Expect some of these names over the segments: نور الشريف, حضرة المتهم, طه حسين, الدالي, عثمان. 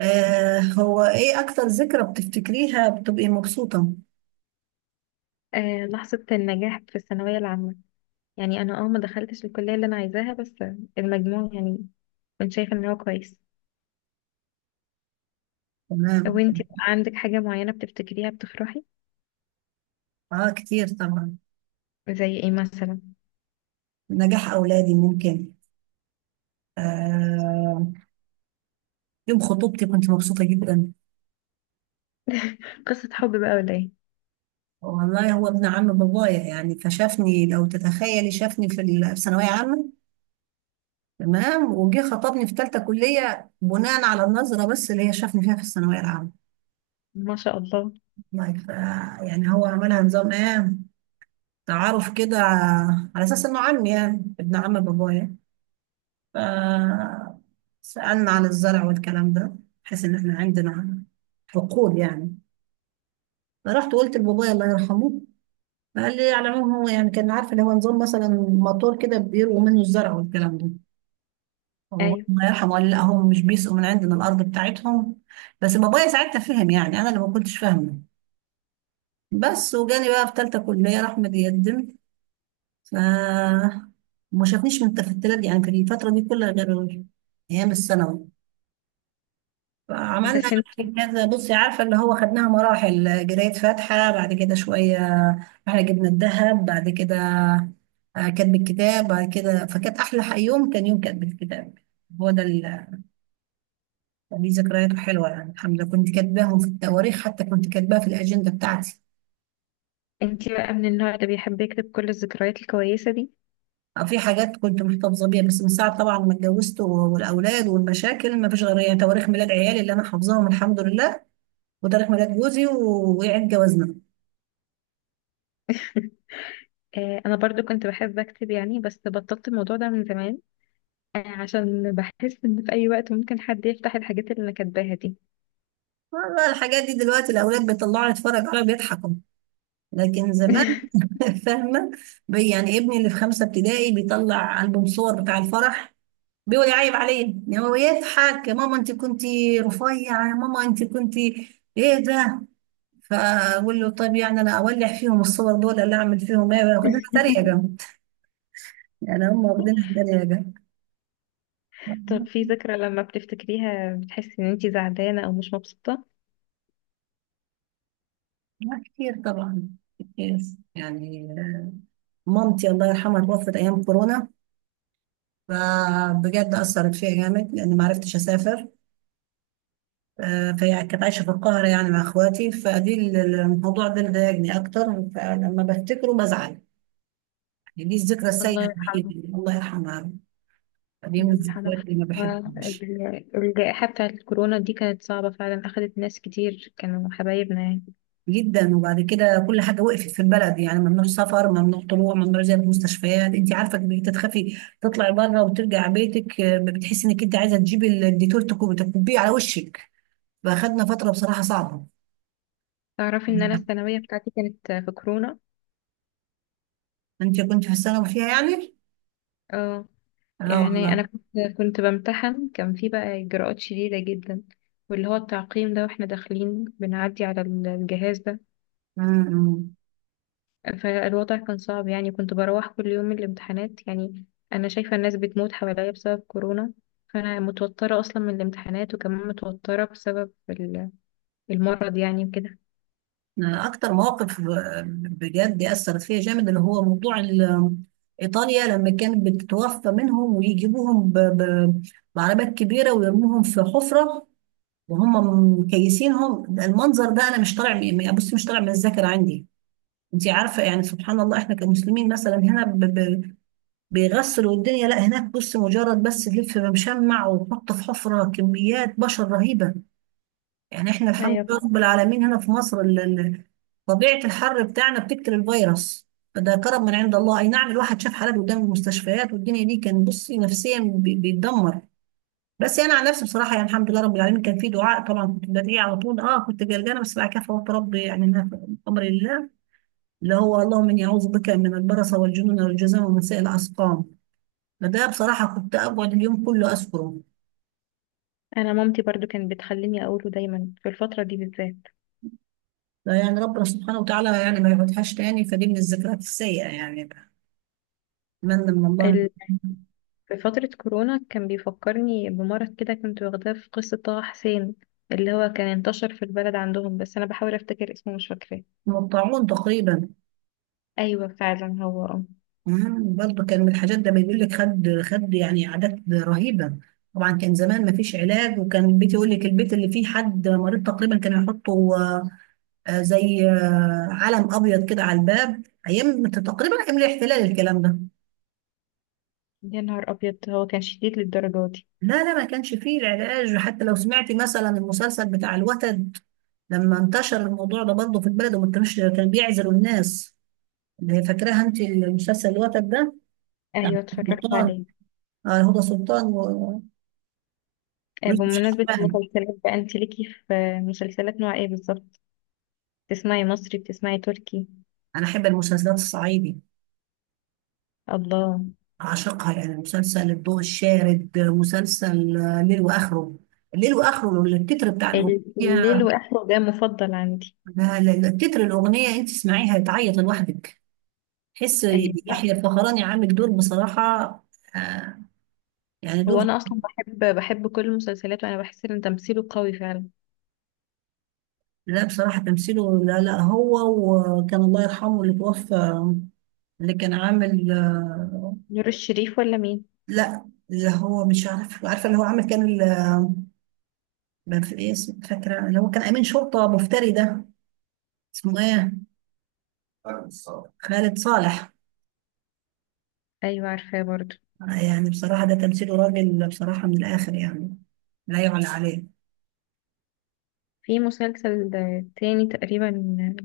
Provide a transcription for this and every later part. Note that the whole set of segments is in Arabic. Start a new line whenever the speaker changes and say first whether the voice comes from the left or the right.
right: هو ايه اكتر ذكرى بتفتكريها بتبقي مبسوطة؟
left: آه، لحظة النجاح في الثانوية العامة. يعني أنا ما دخلتش الكلية اللي أنا عايزاها، بس المجموع يعني كنت شايفة إن هو كويس.
right: تمام.
left: وانتي بقى عندك حاجة معينة بتفتكريها بتفرحي؟
right: اه، كتير طبعا.
left: زي ايه مثلا؟
right: نجاح اولادي ممكن. آه. يوم خطوبتي كنت مبسوطة جدا.
left: قصة حب بقى ولا ايه؟
right: والله هو ابن عم بابايا، فشافني، لو تتخيلي، شافني في ثانوية عامة. تمام، وجه خطبني في ثالثة كلية بناء على النظرة بس اللي هي شافني فيها في الثانوية العامة.
left: ما شاء الله.
right: والله ف- يعني هو عملها نظام ايه، تعارف كده، على اساس انه عمي يعني ابن عم بابايا. فسألنا عن الزرع والكلام ده، بحيث إن إحنا عندنا حقول يعني. فرحت قلت لبابايا الله يرحمه، فقال لي على العموم هو يعني كان عارف اللي هو نظام مثلا موتور كده بيرووا منه الزرع والكلام ده. فبابايا
left: أيوة.
right: الله يرحمه قال لي لا، هم مش بيسقوا من عندنا الأرض بتاعتهم. بس بابايا ساعتها فهم، يعني أنا اللي ما كنتش فاهمة. بس وجالي بقى في تالتة كلية راح متقدم. ف ما شافنيش من التفتلات دي، يعني في الفترة دي كلها، غير أيام الثانوي. عملنا
left: بس
right: يعني
left: انتي
right: كذا، بصي، عارفه اللي هو خدناها مراحل، جرايه فاتحه بعد كده شويه، احنا جبنا الذهب بعد كده. كتب الكتاب بعد كده، فكانت احلى يوم كان يوم كتب الكتاب. هو ده اللي ليه ذكرياته حلوه. يعني الحمد لله كنت كاتباهم في التواريخ، حتى كنت كاتباها في الاجنده بتاعتي.
left: انتي بقى من النوع اللي بيحب يكتب كل الذكريات الكويسة دي؟
right: في حاجات كنت محتفظه بيها، بس من ساعه طبعا ما اتجوزت والاولاد والمشاكل، ما فيش غير يعني تواريخ ميلاد عيالي اللي انا حافظاهم الحمد لله، وتاريخ ميلاد جوزي وعيد جوازنا.
left: آه، أنا برضو كنت بحب أكتب يعني، بس بطلت الموضوع ده من زمان، آه، عشان بحس إن في أي وقت ممكن حد يفتح الحاجات اللي أنا كاتباها دي.
right: والله الحاجات دي دلوقتي الأولاد بيطلعوا يتفرج عليها بيضحكوا، لكن زمان… فاهمة. يعني ابني اللي في خمسة ابتدائي بيطلع ألبوم صور بتاع الفرح بيقول يعيب عليه، يعني هو يضحك: يا ماما انت كنتي رفيعة، يا ماما انت كنتي ايه ده! فأقول له طب يعني أنا أولع فيهم الصور دول ولا أعمل فيهم ايه؟ واخدينها تريقة جنب، يعني هم واخدينها تريقة جنب.
left: طب في ذكرى لما بتفتكريها بتحسي ان انتي زعلانة او مش مبسوطة؟
right: كتير طبعا، كتير. يعني مامتي الله يرحمها توفت أيام كورونا، فبجد أثرت فيا جامد لأن ما عرفتش أسافر. فهي كانت عايشة في القاهرة يعني مع إخواتي، فدي الموضوع ده اللي ضايقني أكتر. فلما بفتكره بزعل، يعني دي الذكرى السيئة
left: الله
right: الوحيدة،
left: يرحمه.
right: اللي الله يرحمها. دي من
left: الله يرحمه.
right: الذكريات اللي ما بحبهاش.
left: الجائحة بتاعة الكورونا دي كانت صعبة فعلا، أخدت ناس كتير كانوا حبايبنا يعني.
right: جدا. وبعد كده كل حاجة وقفت في البلد، يعني ممنوع سفر، ممنوع طلوع، ممنوع زيارة مستشفيات. أنت عارفة، بقيت تخافي تطلعي بره وترجع بيتك، آه، بتحسي إنك أنت عايزة تجيبي الديتول تكبيه على وشك. فأخدنا فترة بصراحة صعبة.
left: تعرفي إن أنا الثانوية بتاعتي كانت في كورونا؟
right: انت كنت في الثانوي فيها يعني؟
left: اه،
right: لا
left: يعني
right: والله.
left: أنا كنت بمتحن، كان في بقى إجراءات شديدة جدا، واللي هو التعقيم ده واحنا داخلين بنعدي على الجهاز ده.
right: امم.
left: فالوضع كان صعب يعني، كنت بروح كل يوم من الامتحانات يعني أنا شايفة الناس بتموت حواليا بسبب كورونا، فأنا متوترة أصلا من الامتحانات، وكمان متوترة بسبب المرض يعني وكده.
right: أنا اكتر مواقف آه، بجد اثرت فيها جامد اللي هو موضوع ايطاليا لما كانت بتتوفى منهم ويجيبوهم بعربات كبيره ويرموهم في حفره، وهم مكيسينهم. ده المنظر ده انا مش بصي مش طالع من الذاكره عندي. انت عارفه يعني سبحان الله، احنا كمسلمين مثلا هنا بيغسلوا الدنيا. لا، هناك بص مجرد بس تلف بمشمع وتحط في حفره، كميات بشر رهيبه. يعني احنا الحمد
left: أيوة
right: لله
left: فعلا.
right: رب العالمين هنا في مصر طبيعة الحر بتاعنا بتقتل الفيروس، فده كرم من عند الله. اي نعم الواحد شاف حالات قدام المستشفيات، والدنيا دي كان بصي نفسيا بيتدمر. بس انا عن نفسي بصراحة يعني الحمد لله رب العالمين، كان في دعاء طبعا كنت بدعي على طول. اه كنت قلقانة، بس بعد كده فوت ربي يعني إنها في امر الله. اللي هو: اللهم اني اعوذ بك من البرص والجنون والجذام ومن سائر الاسقام. فده بصراحة كنت اقعد اليوم كله اذكره.
left: أنا مامتي برضو كانت بتخليني أقوله دايما في الفترة دي بالذات.
right: لا، يعني ربنا سبحانه وتعالى يعني ما يقعدهاش تاني. فدي من الذكريات السيئة يعني. اتمنى من الله
left: ال-
right: إن-
left: في فترة كورونا كان بيفكرني بمرض كده كنت واخداه في قصة طه حسين، اللي هو كان انتشر في البلد عندهم، بس أنا بحاول أفتكر اسمه مش فاكراه.
right: من الطاعون تقريبا.
left: أيوة فعلا هو آه.
right: مم، برضه كان من الحاجات ده بيقول لك خد خد، يعني اعداد رهيبه. طبعا كان زمان ما فيش علاج، وكان بيتي يقول لك البيت اللي فيه حد مريض تقريبا كانوا يحطوا زي علم ابيض كده على الباب. ايام تقريبا ايام الاحتلال الكلام ده.
left: يا نهار أبيض، هو كان شديد للدرجة دي؟
right: لا لا، ما كانش فيه العلاج. حتى لو سمعتي مثلا المسلسل بتاع الوتد، لما انتشر الموضوع ده برضه في البلد وما كانوش، كان بيعزلوا الناس. اللي هي فاكراها انت، المسلسل الوتد ده،
left: ايوه اتفرجت
right: بتاع
left: عليه.
right: هدى سلطان
left: آه،
right: ويوسف
left: بمناسبة
right: شعبان.
left: المسلسلات بقى، انت ليكي في مسلسلات نوع ايه بالظبط؟ بتسمعي مصري، بتسمعي تركي؟
right: أنا أحب المسلسلات الصعيدي،
left: الله.
right: أعشقها. يعني مسلسل الضوء الشارد، مسلسل ليل وآخره. ليل وآخره التتر بتاع
left: الليل
right: الأغنية،
left: واخره ده مفضل عندي.
right: لا- لا- لا، التتر الأغنية أنت تسمعيها تعيط لوحدك، تحس.
left: ايوه.
right: يحيى الفخراني عامل دور بصراحة، آه، يعني
left: هو
right: دور…
left: انا اصلا بحب كل المسلسلات، وانا بحس ان تمثيله قوي فعلا.
right: لا بصراحة تمثيله، لا لا، هو. وكان الله يرحمه اللي توفى، اللي كان عامل آه…
left: نور الشريف ولا مين؟
right: لا اللي هو مش عارف، عارفة اللي هو عامل، كان ما في ايه فاكره اللي هو كان امين شرطه مفتري ده، اسمه ايه، خالد صالح.
left: ايوه عارفاه برضو.
right: يعني بصراحه ده تمثيله راجل بصراحه من الاخر يعني، لا يعلى عليه.
left: في مسلسل آه، تاني تقريبا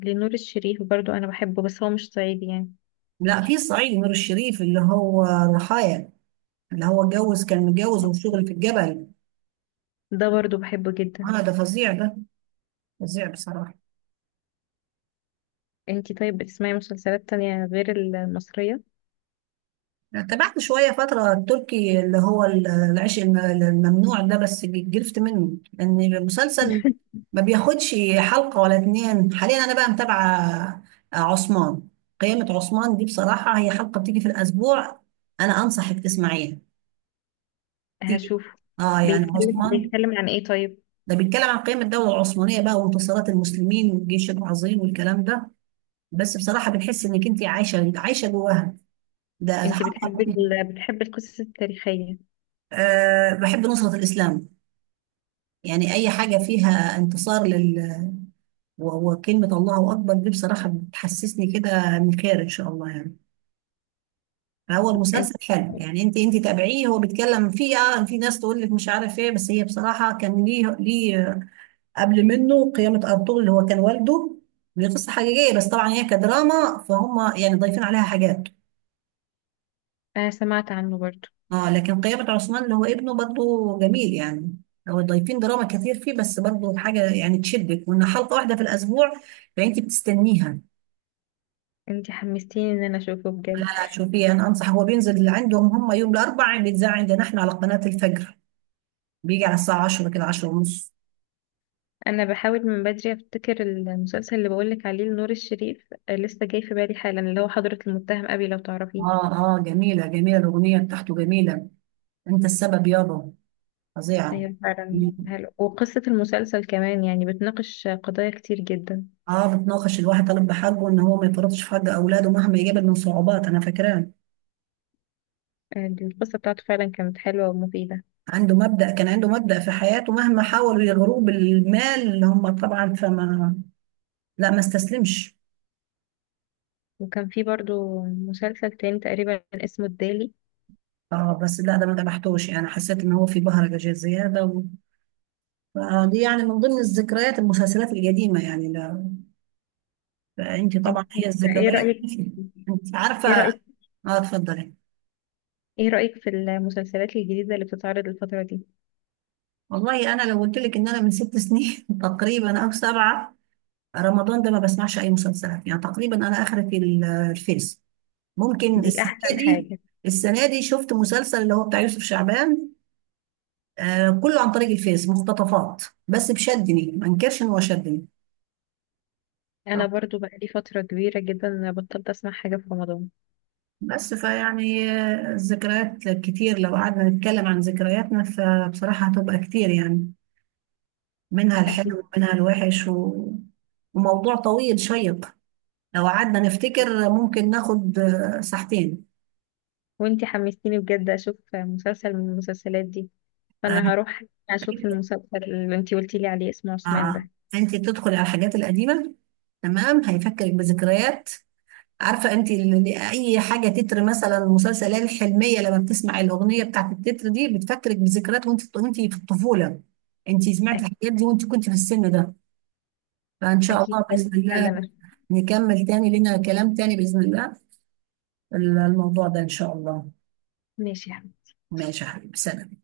left: لنور الشريف، برضو انا بحبه، بس هو مش صعيدي يعني.
right: لا في الصعيدي نور الشريف اللي هو ضحايا، اللي هو اتجوز، كان متجوز وشغل في الجبل.
left: ده برضو بحبه جدا.
right: اه ده فظيع ده، فظيع بصراحه.
left: انتي طيب بتسمعي مسلسلات تانية غير المصرية؟
right: تابعت شوية فترة التركي اللي هو العيش الممنوع ده، بس جلفت منه لأن المسلسل ما بياخدش حلقة ولا اتنين. حاليا أنا بقى متابعة عثمان، قيامة عثمان دي. بصراحة هي حلقة بتيجي في الأسبوع، أنا أنصحك تسمعيها، تيجي
left: هشوفه.
right: آه يعني.
left: بيتكلم
right: عثمان
left: بيتكلم عن ايه طيب؟
right: ده بيتكلم عن قيام الدولة العثمانية بقى، وانتصارات المسلمين والجيش العظيم والكلام ده. بس بصراحة بتحس إنك أنت عايشة جواها. ده
left: انت
right: حلقة.
left: بتحبي بتحبي القصص التاريخية؟
right: آه بحب نصرة الإسلام، يعني اي حاجه فيها انتصار لل… وكلمه الله اكبر دي بصراحه بتحسسني كده من خير ان شاء الله يعني. فهو
left: انت،
right: المسلسل حلو يعني، انت تابعيه. هو بيتكلم فيه اه، في ناس تقول لك مش عارف ايه، بس هي بصراحه كان ليه ليه قبل منه قيامه ارطغرل اللي هو كان والده. دي قصه حقيقيه بس طبعا هي كدراما، فهم يعني ضايفين عليها حاجات.
left: انا سمعت عنه برضو.
right: اه لكن قيامه عثمان اللي هو ابنه برضه جميل يعني. هو ضايفين دراما كتير فيه، بس برضه حاجه يعني تشدك، وان حلقه واحده في الاسبوع فانت بتستنيها.
left: انت حمستيني ان انا اشوفه بجد.
right: شوفي انا انصح، هو بينزل عندهم هم يوم الاربعاء، بيتذاع عندنا احنا على قناة الفجر، بيجي على الساعة 10 كده، 10 ونص.
left: انا بحاول من بدري افتكر المسلسل اللي بقولك عليه لنور الشريف، آه، لسه جاي في بالي حالا، اللي هو حضرة المتهم ابي، لو تعرفيه.
right: اه اه، جميلة جميلة، الأغنية بتاعته جميلة، انت السبب يابا، فظيعة.
left: ايوه
right: مم.
left: فعلا حلو، وقصة المسلسل كمان يعني بتناقش قضايا كتير جدا.
right: اه بتناقش الواحد طالب بحقه ان هو ما يفرطش في حق اولاده مهما يقابل من صعوبات، انا فاكراه.
left: آه، دي القصة بتاعته فعلا كانت حلوة ومفيدة.
right: عنده مبدأ، كان عنده مبدأ في حياته، مهما حاولوا يغروه بالمال اللي هم طبعا فما… لا ما استسلمش.
left: وكان في برضو مسلسل تاني تقريبا اسمه الدالي.
right: اه بس لا، ده ما تبعتوش، يعني حسيت ان هو في بهرجة زيادة. دي يعني من ضمن الذكريات المسلسلات القديمة، يعني لا. فأنت
left: انت،
right: طبعا هي
left: ايه
right: الذكريات.
left: رأيك،
right: أنت عارفة.
left: ايه رأيك،
right: اه اتفضلي.
left: ايه رأيك في المسلسلات الجديدة اللي بتتعرض الفترة دي؟
right: والله أنا لو قلت لك إن أنا من ست سنين تقريبا أو سبعة، رمضان ده ما بسمعش أي مسلسلات يعني تقريبا. أنا آخرة في الفيس. ممكن
left: دي
right: السنة
left: احسن
right: دي
left: حاجة.
right: السنة دي شفت مسلسل اللي هو بتاع يوسف شعبان، آه كله عن طريق الفيس مقتطفات، بس بشدني، ما انكرش إن هو شدني.
left: انا برضو بقالي فترة كبيرة جدا انا بطلت اسمع حاجة في رمضان.
right: بس فيعني آه، الذكريات كتير، لو قعدنا نتكلم عن ذكرياتنا فبصراحة هتبقى كتير يعني، منها
left: اكيد.
right: الحلو ومنها الوحش، و... وموضوع طويل شيق. لو قعدنا نفتكر ممكن ناخد ساعتين.
left: وانتي حمستيني بجد اشوف مسلسل من المسلسلات دي،
right: آه،
left: فانا هروح اشوف المسلسل اللي انتي قلتي لي عليه اسمه عثمان
right: آه،
left: ده.
right: انت تدخلي على الحاجات القديمة، تمام، هيفكرك بذكريات. عارفه انت اي حاجه تتر مثلا المسلسلات الحلميه، لما بتسمع الاغنيه بتاعت التتر دي بتفكرك بذكريات وانت في الطفوله، انت سمعت
left: أك-
right: الحاجات دي وانت كنت في السن ده. فان شاء
left: اكيد
right: الله باذن الله
left: فعلا.
right: نكمل تاني، لنا كلام تاني باذن الله، الموضوع ده ان شاء الله.
left: ماشي.
right: ماشي يا حبيبي، سلام.